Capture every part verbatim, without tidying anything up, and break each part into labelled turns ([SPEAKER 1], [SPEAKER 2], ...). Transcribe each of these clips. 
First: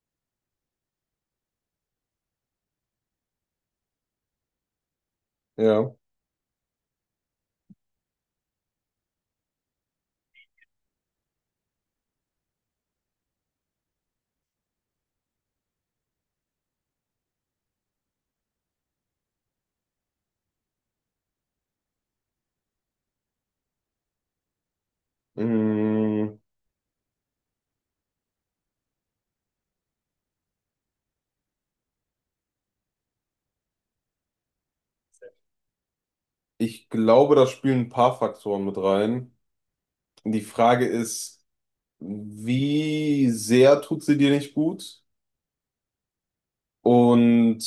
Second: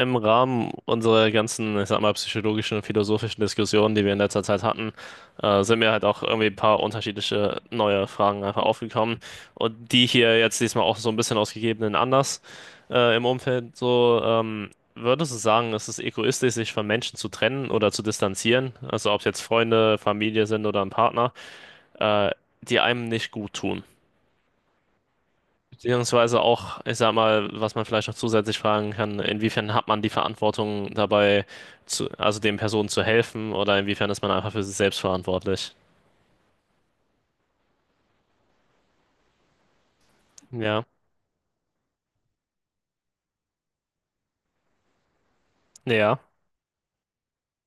[SPEAKER 1] Im Rahmen unserer ganzen, ich sag mal, psychologischen und philosophischen Diskussionen, die wir in letzter Zeit hatten, äh, sind mir
[SPEAKER 2] Ja.
[SPEAKER 1] halt auch irgendwie ein paar unterschiedliche neue Fragen einfach aufgekommen. Und die hier jetzt diesmal auch so ein bisschen aus gegebenen Anlass äh, im Umfeld so, ähm, würdest du sagen, es ist egoistisch, sich von Menschen zu trennen oder zu distanzieren? Also ob es jetzt Freunde, Familie sind oder ein Partner, äh, die einem nicht gut tun.
[SPEAKER 2] Mm,
[SPEAKER 1] Beziehungsweise auch, ich sag mal, was man vielleicht noch zusätzlich fragen kann, inwiefern hat man die Verantwortung dabei, zu, also den Personen zu helfen oder inwiefern ist man einfach für sich selbst verantwortlich?
[SPEAKER 2] Ich glaube, da spielen ein paar Faktoren mit rein. Die Frage
[SPEAKER 1] Ja,
[SPEAKER 2] ist, wie sehr tut sie dir nicht gut?
[SPEAKER 1] ja,
[SPEAKER 2] Und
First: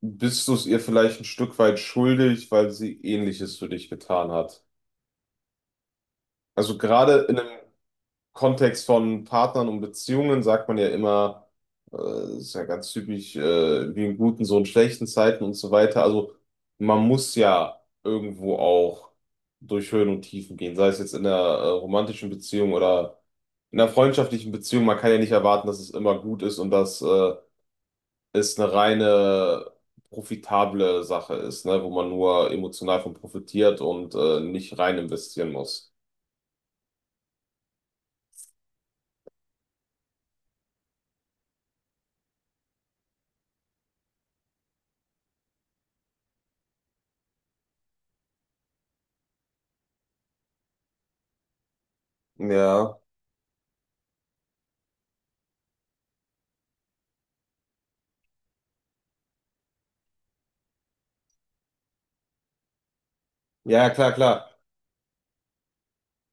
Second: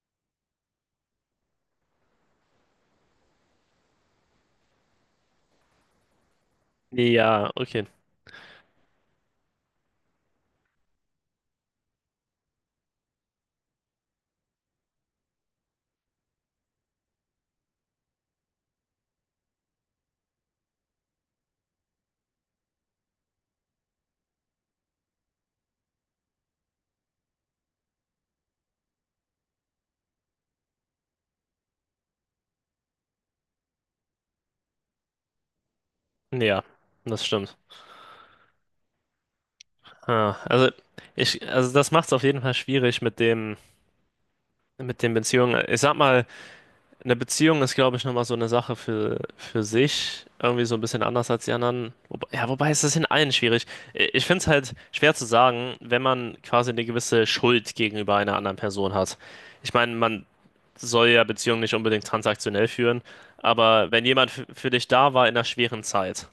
[SPEAKER 2] bist du es ihr vielleicht ein Stück weit schuldig, weil sie Ähnliches für dich getan hat? Also gerade in
[SPEAKER 1] ja, okay,
[SPEAKER 2] Kontext von Partnern und Beziehungen sagt man ja immer, äh, ist ja ganz typisch, äh, wie in guten, so in schlechten Zeiten und so weiter. Also man muss ja irgendwo auch durch Höhen und Tiefen gehen, sei es jetzt in der, äh, romantischen Beziehung oder in der freundschaftlichen Beziehung. Man kann ja nicht erwarten, dass es immer gut ist und dass, äh, es eine reine profitable Sache ist, ne, wo man nur emotional von profitiert und, äh, nicht rein investieren muss.
[SPEAKER 1] ja, das stimmt. Ah, also ich, also das macht es auf jeden Fall schwierig mit dem, mit den Beziehungen. Ich sag mal, eine Beziehung ist, glaube ich, nochmal so eine Sache für, für sich. Irgendwie so ein bisschen anders als die anderen. Wobei, ja, wobei ist das
[SPEAKER 2] Ja,
[SPEAKER 1] in allen schwierig. I- Ich finde es halt schwer zu sagen, wenn man quasi eine gewisse Schuld gegenüber einer anderen Person hat. Ich meine, man soll ja Beziehungen nicht unbedingt transaktionell führen,
[SPEAKER 2] ja,
[SPEAKER 1] aber wenn
[SPEAKER 2] klar,
[SPEAKER 1] jemand
[SPEAKER 2] klar.
[SPEAKER 1] f- für dich da war in einer schweren Zeit,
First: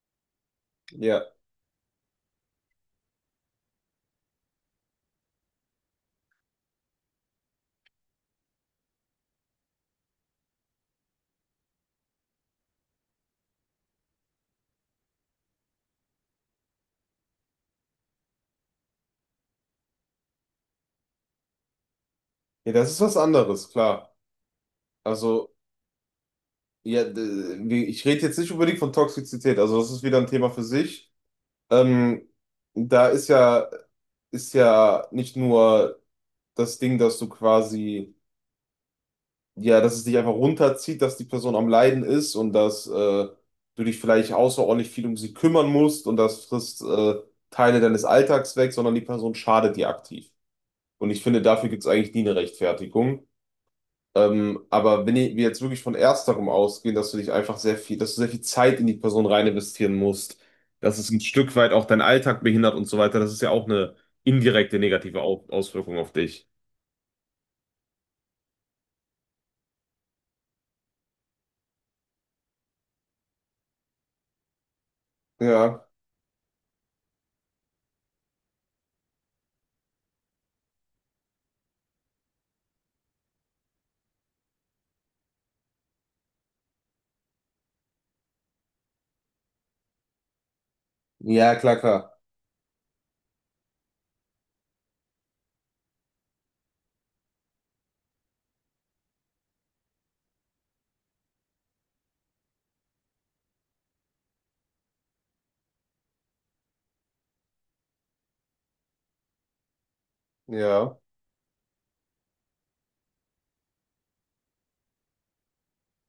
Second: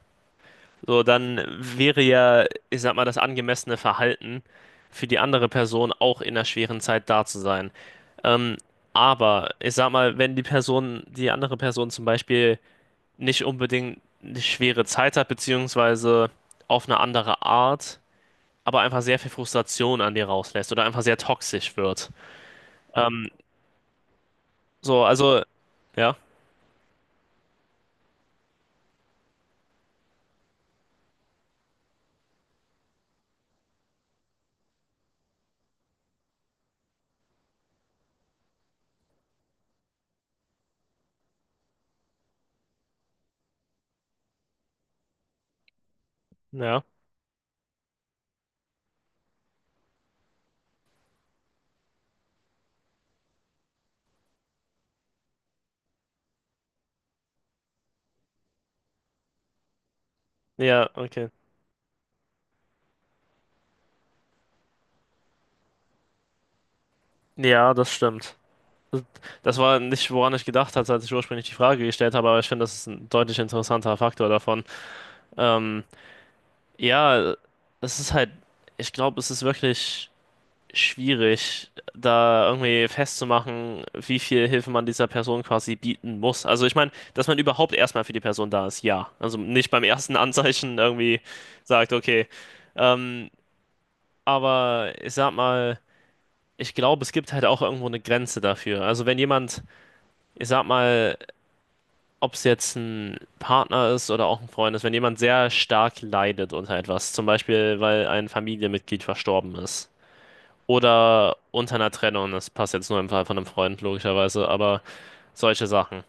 [SPEAKER 1] so
[SPEAKER 2] Ja.
[SPEAKER 1] dann wäre ja, ich sag mal, das angemessene Verhalten für die andere Person auch in einer schweren Zeit da zu sein. Ähm, aber ich sag mal, wenn die Person, die andere Person zum Beispiel nicht unbedingt eine schwere Zeit hat, beziehungsweise auf eine andere Art, aber einfach sehr viel Frustration an dir rauslässt oder einfach sehr toxisch wird.
[SPEAKER 2] Ja, das ist was
[SPEAKER 1] Ähm,
[SPEAKER 2] anderes, klar.
[SPEAKER 1] so, also,
[SPEAKER 2] Also,
[SPEAKER 1] ja,
[SPEAKER 2] ja, d- wie- ich rede jetzt nicht unbedingt von Toxizität, also das ist wieder ein Thema für sich. Ähm, da ist ja, ist ja nicht nur das Ding, dass du quasi, ja, dass es dich einfach runterzieht, dass die Person am Leiden ist und dass äh, du dich vielleicht außerordentlich viel um sie kümmern musst und das frisst
[SPEAKER 1] ja,
[SPEAKER 2] äh, Teile deines Alltags weg, sondern die Person schadet dir aktiv. Und ich finde, dafür gibt es eigentlich nie eine Rechtfertigung. Ähm, aber wenn i- wir jetzt wirklich von ersterem ausgehen, dass du dich einfach sehr viel, dass du sehr viel Zeit in die Person rein investieren musst,
[SPEAKER 1] ja,
[SPEAKER 2] dass es ein
[SPEAKER 1] okay.
[SPEAKER 2] Stück weit auch deinen Alltag behindert und so weiter, das ist ja auch eine indirekte negative Au Auswirkung auf dich.
[SPEAKER 1] Ja, das stimmt. Das war nicht, woran ich gedacht hatte, als ich ursprünglich die Frage gestellt habe, aber ich finde, das ist ein deutlich interessanter Faktor davon. Ähm,
[SPEAKER 2] Ja,
[SPEAKER 1] ja, das ist halt, ich glaube, es ist wirklich schwierig, da irgendwie festzumachen, wie viel Hilfe man dieser Person quasi bieten muss. Also ich meine, dass man überhaupt erstmal für die Person da ist, ja. Also nicht beim ersten Anzeichen irgendwie
[SPEAKER 2] ja, klar,
[SPEAKER 1] sagt,
[SPEAKER 2] klar.
[SPEAKER 1] okay. Ähm, aber ich sag mal, ich glaube, es gibt halt auch irgendwo eine Grenze dafür. Also wenn jemand, ich sag mal, ob es jetzt ein Partner ist oder auch ein Freund ist, wenn jemand sehr stark leidet unter etwas, zum Beispiel, weil ein Familienmitglied verstorben ist.
[SPEAKER 2] Ja,
[SPEAKER 1] Oder unter einer Trennung, das passt jetzt nur im Fall von einem Freund, logischerweise, aber solche Sachen.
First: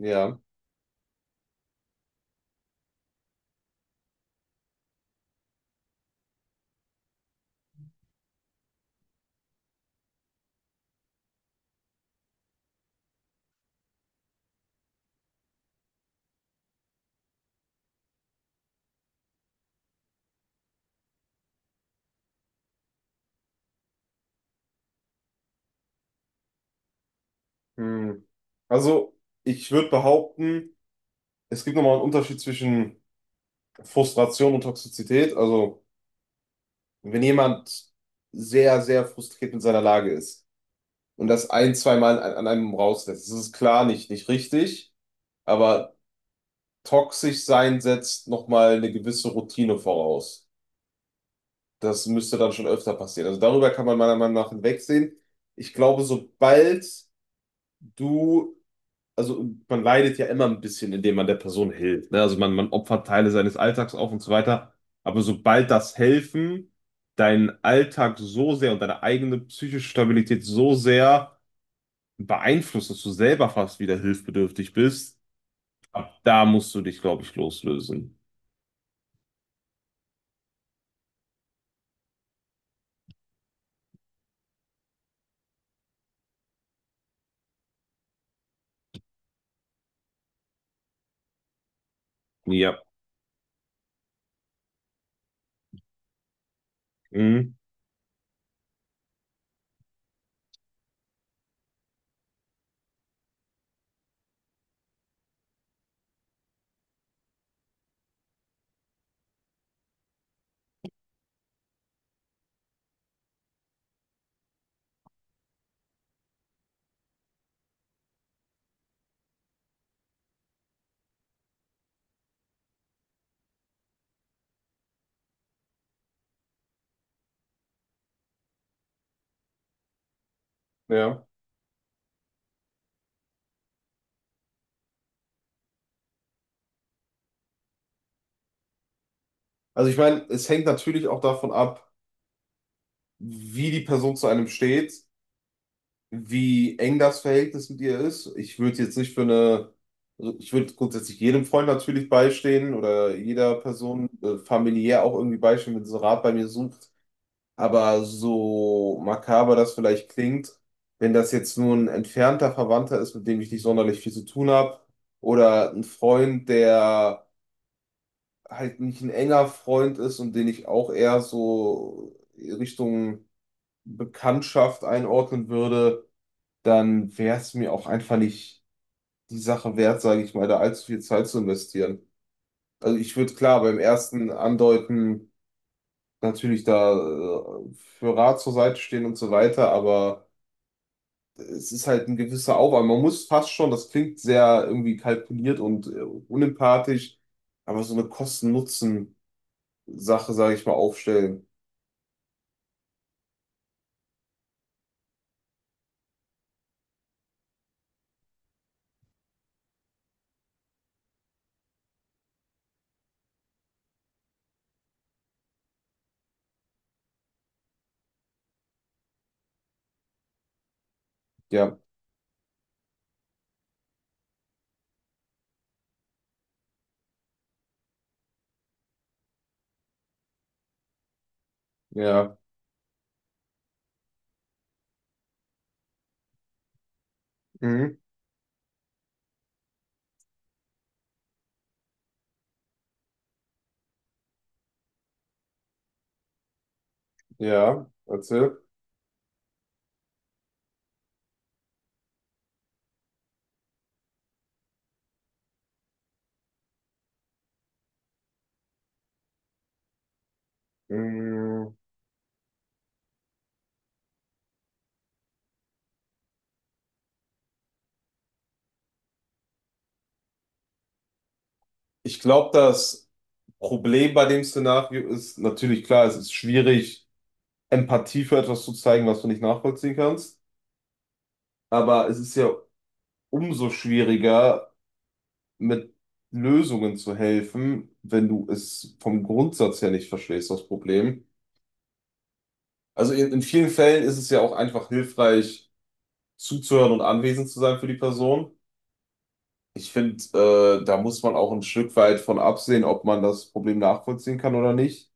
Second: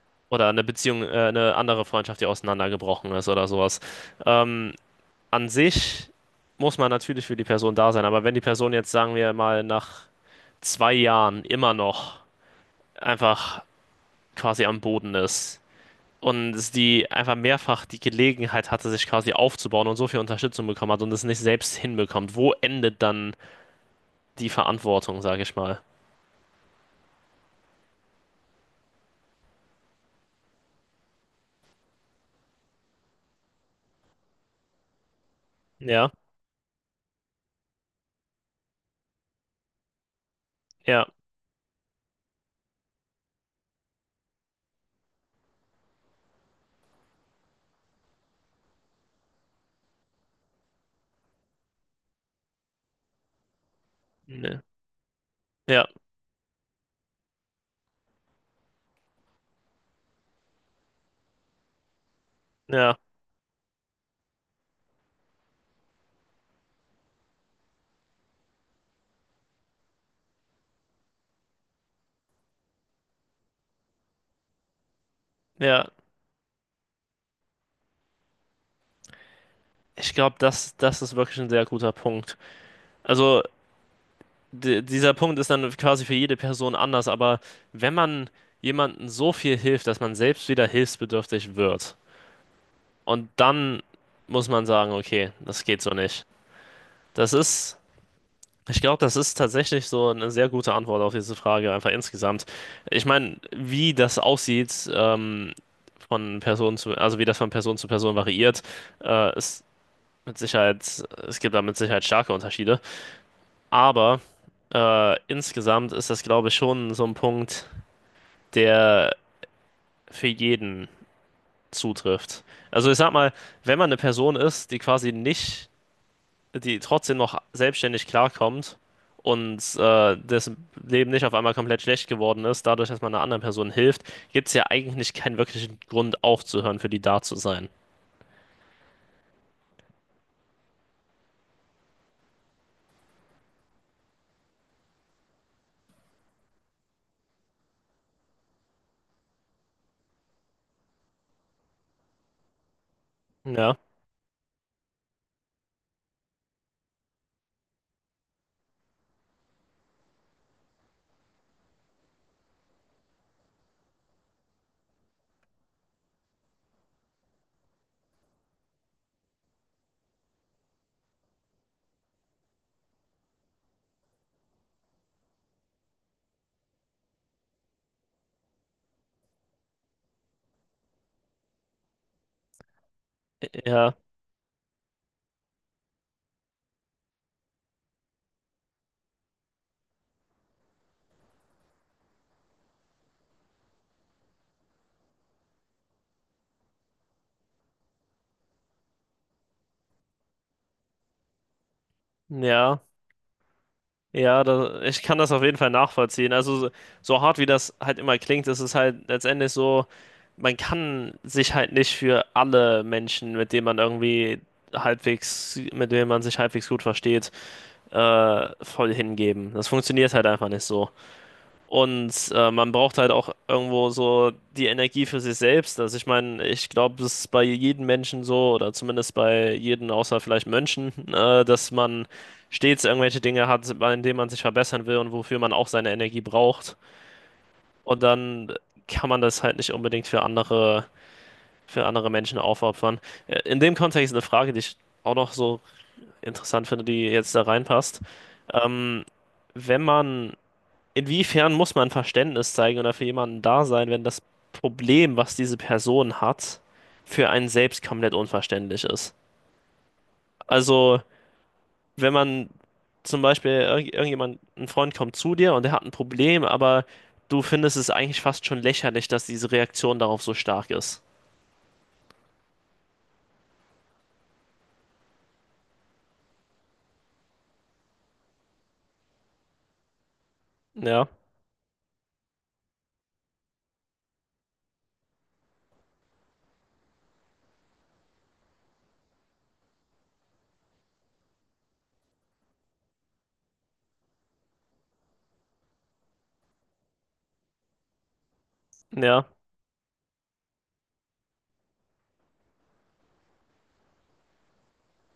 [SPEAKER 2] ja.
[SPEAKER 1] Oder eine Beziehung, äh, eine andere Freundschaft, die auseinandergebrochen ist oder sowas. Ähm, an sich muss man natürlich für die Person da sein, aber wenn die Person jetzt, sagen wir mal, nach zwei Jahren immer noch einfach quasi am Boden ist und es die einfach mehrfach die Gelegenheit hatte, sich quasi aufzubauen und so viel Unterstützung bekommen hat und es nicht selbst hinbekommt, wo endet dann die Verantwortung, sage ich mal?
[SPEAKER 2] Hm. Also, ich würde behaupten, es gibt nochmal einen Unterschied zwischen Frustration und Toxizität. Also,
[SPEAKER 1] Ja,
[SPEAKER 2] wenn jemand sehr, sehr frustriert mit seiner Lage ist,
[SPEAKER 1] ja.
[SPEAKER 2] und das ein, zweimal an, an einem rauslässt. Das ist klar nicht, nicht richtig, aber toxisch sein setzt nochmal eine gewisse Routine voraus. Das müsste dann schon öfter passieren. Also darüber kann man meiner Meinung nach
[SPEAKER 1] Ne.
[SPEAKER 2] hinwegsehen. Ich
[SPEAKER 1] Ja,
[SPEAKER 2] glaube, sobald du, also man leidet ja immer ein bisschen, indem man der Person hilft. Ne? Also man, man
[SPEAKER 1] ja,
[SPEAKER 2] opfert Teile seines Alltags auf und so weiter. Aber sobald das Helfen deinen Alltag so sehr und deine eigene psychische Stabilität so sehr beeinflusst, dass du selber fast wieder hilfsbedürftig bist,
[SPEAKER 1] ja.
[SPEAKER 2] ab da musst du dich, glaube ich, loslösen.
[SPEAKER 1] Ich glaube, das, das ist wirklich ein sehr guter Punkt. Also, di- dieser Punkt ist dann quasi für jede Person anders, aber wenn man jemandem so viel hilft, dass man selbst wieder hilfsbedürftig wird,
[SPEAKER 2] Ja.
[SPEAKER 1] und dann muss man sagen, okay, das geht so nicht. Das
[SPEAKER 2] Mhm.
[SPEAKER 1] ist, ich glaube, das ist tatsächlich so eine sehr gute Antwort auf diese Frage, einfach insgesamt. Ich meine, wie das aussieht, ähm, von Person zu, also wie das von Person zu Person variiert, äh, ist mit Sicherheit, es gibt da mit Sicherheit starke Unterschiede. Aber äh, insgesamt ist das, glaube ich, schon so ein Punkt, der für jeden zutrifft. Also ich sag mal, wenn man eine Person ist, die quasi nicht, die trotzdem noch selbstständig klarkommt und äh, dessen Leben nicht
[SPEAKER 2] Ja.
[SPEAKER 1] auf einmal komplett schlecht geworden ist, dadurch, dass man einer anderen Person hilft, gibt es ja eigentlich keinen wirklichen Grund aufzuhören, für die da zu sein.
[SPEAKER 2] Also ich meine, es hängt natürlich auch davon ab, wie die Person zu einem steht, wie eng das Verhältnis mit ihr ist. Ich würde jetzt nicht für eine, also ich würde grundsätzlich jedem Freund natürlich beistehen oder jeder
[SPEAKER 1] Ja,
[SPEAKER 2] Person äh, familiär auch irgendwie beistehen, wenn sie Rat bei mir sucht. Aber so makaber das vielleicht klingt, wenn das jetzt nur ein entfernter Verwandter ist, mit dem ich nicht sonderlich viel zu tun habe, oder ein Freund, der halt nicht ein enger Freund ist und den ich auch eher so Richtung Bekanntschaft einordnen würde, dann wäre es mir auch einfach nicht die Sache wert, sage ich mal, da allzu viel Zeit zu investieren. Also ich würde klar beim
[SPEAKER 1] ja,
[SPEAKER 2] ersten Andeuten natürlich da äh, für Rat zur Seite stehen und so weiter, aber es ist halt ein gewisser Aufwand. Man muss fast schon, das klingt sehr irgendwie kalkuliert und äh, unempathisch, aber so eine Kosten-Nutzen-Sache, sage ich mal, aufstellen.
[SPEAKER 1] ja. Ja, da, ich kann das auf jeden Fall nachvollziehen. Also so, so hart wie das halt immer klingt, ist es halt letztendlich so, man kann sich halt nicht für alle Menschen, mit denen man irgendwie halbwegs, mit denen man sich halbwegs gut versteht, äh, voll hingeben. Das funktioniert halt einfach nicht so.
[SPEAKER 2] Ja,
[SPEAKER 1] Und äh, man braucht halt auch irgendwo so die Energie für sich selbst. Also ich meine, ich glaube, es ist bei jedem Menschen so, oder zumindest bei jedem außer vielleicht Mönchen, äh, dass man
[SPEAKER 2] ja,
[SPEAKER 1] stets irgendwelche Dinge hat, bei denen man sich verbessern will und wofür man auch seine Energie braucht.
[SPEAKER 2] mhm.
[SPEAKER 1] Und dann kann man das halt nicht unbedingt für andere, für andere Menschen aufopfern. Äh, In dem Kontext eine Frage, die ich auch noch so interessant finde, die jetzt da
[SPEAKER 2] Ja,
[SPEAKER 1] reinpasst.
[SPEAKER 2] erzähl.
[SPEAKER 1] Ähm, wenn man inwiefern muss man Verständnis zeigen oder für jemanden da sein, wenn das Problem, was diese Person hat, für einen selbst komplett unverständlich ist? Also,
[SPEAKER 2] Mhm.
[SPEAKER 1] wenn man zum Beispiel irg irgendjemand, ein Freund kommt zu dir und der hat ein Problem, aber du findest es eigentlich fast schon lächerlich, dass diese Reaktion darauf so stark ist.
[SPEAKER 2] Ich glaube, das Problem bei dem Szenario ist natürlich klar, es ist schwierig, Empathie für etwas zu zeigen, was du nicht nachvollziehen kannst,
[SPEAKER 1] Ja,
[SPEAKER 2] aber es ist ja umso schwieriger, mit Lösungen zu helfen, wenn du es vom Grundsatz her nicht verstehst, das Problem. Also in, in vielen Fällen ist es ja auch einfach hilfreich, zuzuhören und anwesend zu sein für die Person.
[SPEAKER 1] ja.
[SPEAKER 2] Ich finde, äh, da muss man auch ein Stück weit von absehen, ob man das Problem nachvollziehen kann oder nicht.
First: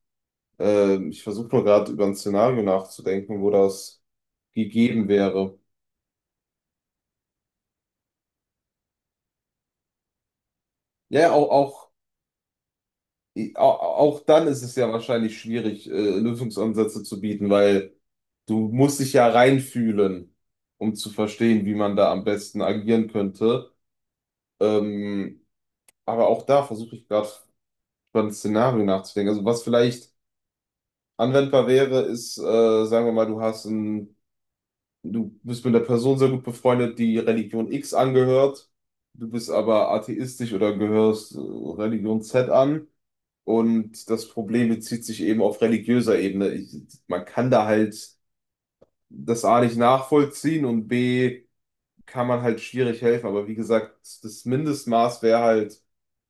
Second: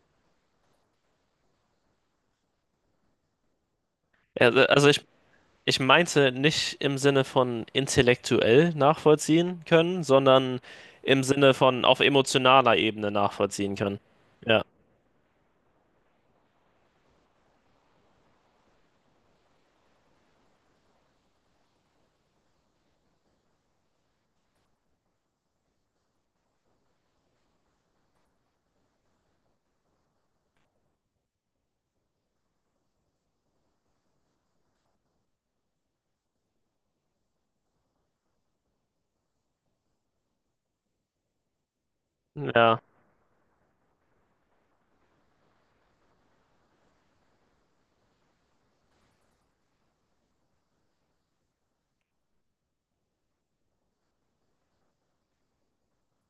[SPEAKER 2] Äh, ich versuche nur gerade über ein Szenario nachzudenken, wo das
[SPEAKER 1] Ja, äh, also ich,
[SPEAKER 2] gegeben wäre.
[SPEAKER 1] ich meinte nicht im Sinne von intellektuell nachvollziehen können, sondern im
[SPEAKER 2] Ja, auch,
[SPEAKER 1] Sinne von
[SPEAKER 2] auch
[SPEAKER 1] auf emotionaler Ebene
[SPEAKER 2] I- au-
[SPEAKER 1] nachvollziehen können.
[SPEAKER 2] auch dann ist
[SPEAKER 1] Ja.
[SPEAKER 2] es ja wahrscheinlich schwierig, äh, Lösungsansätze zu bieten, weil du musst dich ja reinfühlen, um zu verstehen, wie man da am besten agieren könnte. Ähm, aber auch da versuche ich gerade über ein Szenario nachzudenken. Also was vielleicht anwendbar wäre, ist, äh, sagen wir mal, du hast ein, du bist mit einer Person sehr gut befreundet, die Religion X angehört, du bist aber atheistisch oder gehörst äh, Religion Z
[SPEAKER 1] Ja,
[SPEAKER 2] an. Und das Problem bezieht sich eben auf religiöser Ebene. Ich, man kann da halt das A nicht nachvollziehen und B kann man halt schwierig helfen. Aber wie gesagt, das Mindestmaß wäre halt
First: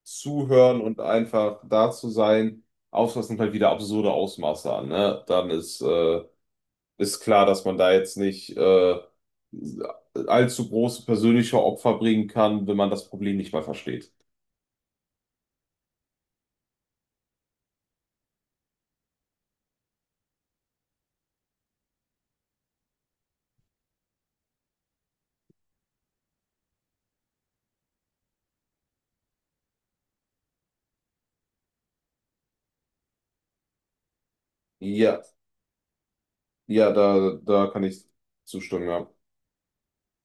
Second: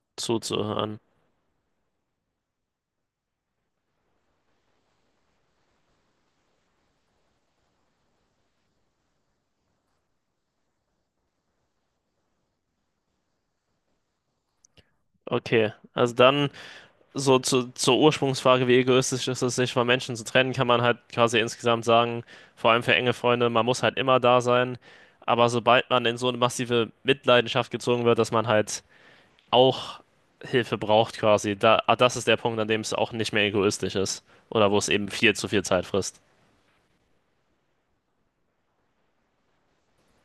[SPEAKER 2] zuhören
[SPEAKER 1] zuzuhören.
[SPEAKER 2] und einfach da zu sein. Ausmaß nimmt halt wieder absurde Ausmaße an, ne? Dann ist, äh, ist klar, dass man da jetzt nicht äh, allzu große persönliche Opfer bringen kann, wenn man das Problem nicht mal versteht.
[SPEAKER 1] Okay, also dann so zu, zur Ursprungsfrage, wie egoistisch ist es, sich von Menschen zu trennen, kann man halt quasi insgesamt sagen, vor allem für enge Freunde, man muss halt immer da sein. Aber sobald man in so eine massive Mitleidenschaft gezogen wird, dass man halt auch Hilfe braucht quasi, da, ah, das ist der Punkt, an dem es auch nicht mehr egoistisch ist oder wo es eben
[SPEAKER 2] Ja,
[SPEAKER 1] viel zu viel Zeit frisst.
[SPEAKER 2] ja, da, da kann ich zustimmen, ja.